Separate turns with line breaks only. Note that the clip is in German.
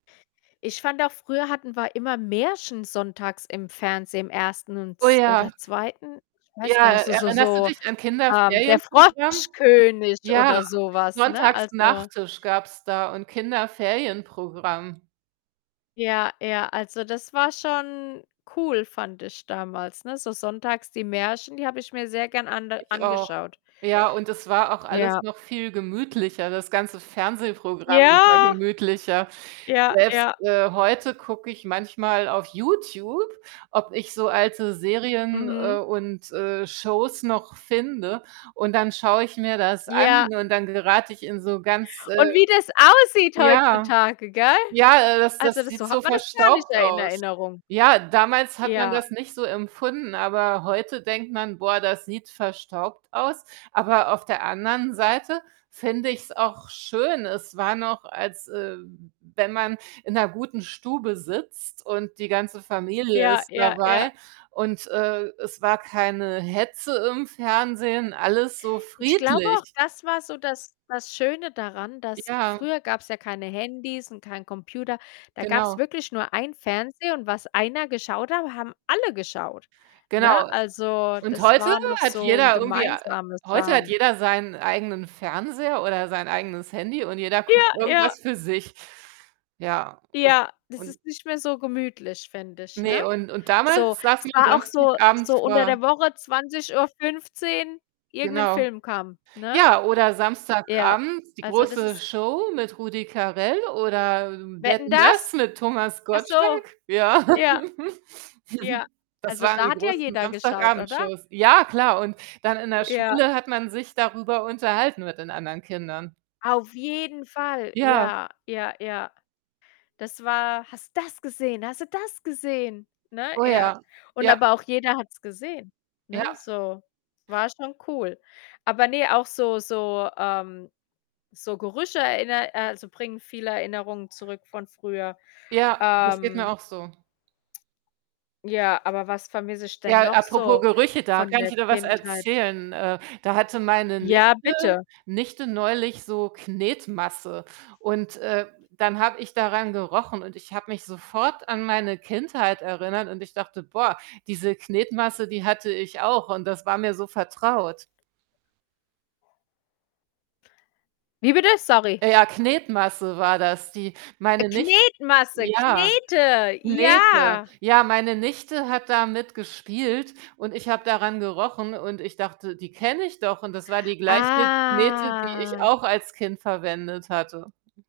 Ich fand auch, früher hatten wir immer Märchen sonntags im Fernsehen, im Ersten
Oh
uns
ja.
oder Zweiten. Ich weiß
Ja,
gar nicht, so so
erinnerst du
so
dich an
ähm, der
Kinderferienprogramm?
Froschkönig
Ja,
oder so was, ne?
Sonntags
Also
Nach-Tisch gab's da und Kinderferienprogramm.
Ja, ja, also das war schon cool, fand ich damals, ne? So sonntags die Märchen, die habe ich mir sehr gern ande
Ich auch.
angeschaut.
Ja, und es war auch alles
Ja.
noch viel gemütlicher, das ganze Fernsehprogramm war
Ja.
gemütlicher.
Ja,
Selbst,
ja.
äh, heute gucke ich manchmal auf YouTube, ob ich so alte Serien, äh,
Mhm.
und, äh, Shows noch finde, und dann schaue ich mir das an
Ja.
und dann gerate ich in so ganz,
Und
äh
wie das aussieht
ja.
heutzutage, gell?
Ja, äh, das das
Also das
sieht
so
so
hat man das gar nicht
verstaubt
er in
aus.
Erinnerung.
Ja, damals hat man
Ja.
das nicht so empfunden, aber heute denkt man: „Boah, das sieht verstaubt aus”, aber auf der anderen Seite finde ich's auch schön. Es war noch, als, ähm, wenn man in 'ner guten Stube sitzt und die ganze Familie
Ja,
ist
ja, ja.
dabei und, äh, es war keine Hetze im Fernsehen, alles so
Ich glaube auch,
friedlich.
das war so das das Schöne daran, dass
Ja.
früher gab's ja keine Handys und keinen Computer, da gab's
Genau.
wirklich nur einen Fernseher und was einer geschaut hat, haben alle geschaut, ne?
Genau,
Also
und
das
heute
war noch
hat
so 'n
jeder irgendwie ei
gemeinsames
heute hat
Schauen.
jeder seinen eigenen Fernseher oder sein eigenes Handy und jeder guckt
Ja, ja.
irgendwas für sich. Ja, und
Ja, das
und
ist nicht mehr so gemütlich, finde ich,
Ne,
ne?
und und
So,
damals
es
saßen
war auch
[unintelligible]
so
Samstagabend
so unter
vor
der Woche 20:15 irgend 'nen
Genau.
Film kam, ne?
Ja, oder
Ja,
Samstagabend die
also das ist
große Show mit Rudi Carell oder
„Wetten,
„Wetten,
dass?“
dass“ mit Thomas
Ach so.
Gottschalk? Ja.
Ja, Ja.
Das
Also,
waren
da
die
hat ja
großen
jeder geschaut, oder?
Samstagabend-Shows. Ja, klar, und dann in der
Ja.
Schule hat man sich darüber unterhalten mit den anderen Kindern.
Auf jeden Fall,
Ja.
ja, ja, ja. Das war: „Hast du das gesehen? Hast du das gesehen?“ Ne?
Oh
Ja,
ja.
und
Ja.
aber auch jeder hat's gesehen,
Ja.
ne? So, war schon cool. Aber ne, auch so so, ähm so Gerüche erinner äh, also bringen viele Erinnerungen zurück von früher.
Ja, das geht mir
Ähm
auch so.
ja, aber was vermisse ich denn
Ja,
noch
apropos
so
Gerüche, da
von
kann ich
der
wieder was
Kindheit?
erzählen. Äh, da hatte meine
Ja,
Nichte
bitte.
Nichte neulich so Knetmasse und, äh, dann habe ich daran gerochen und ich habe mich sofort an meine Kindheit erinnert und ich dachte: „Boah, diese Knetmasse, die hatte ich auch und das war mir so vertraut.”
Wie bitte? Sorry.
Ja, Knetmasse war das, die
Äh,
meine Nich
Knetmasse,
ja.
Knete,
Knete.
ja.
Ja, meine Nichte hat damit gespielt und ich habe daran gerochen und ich dachte: „Die kenne ich doch“ und das war die gleiche Knete, die ich
Ah.
auch als Kind verwendet hatte.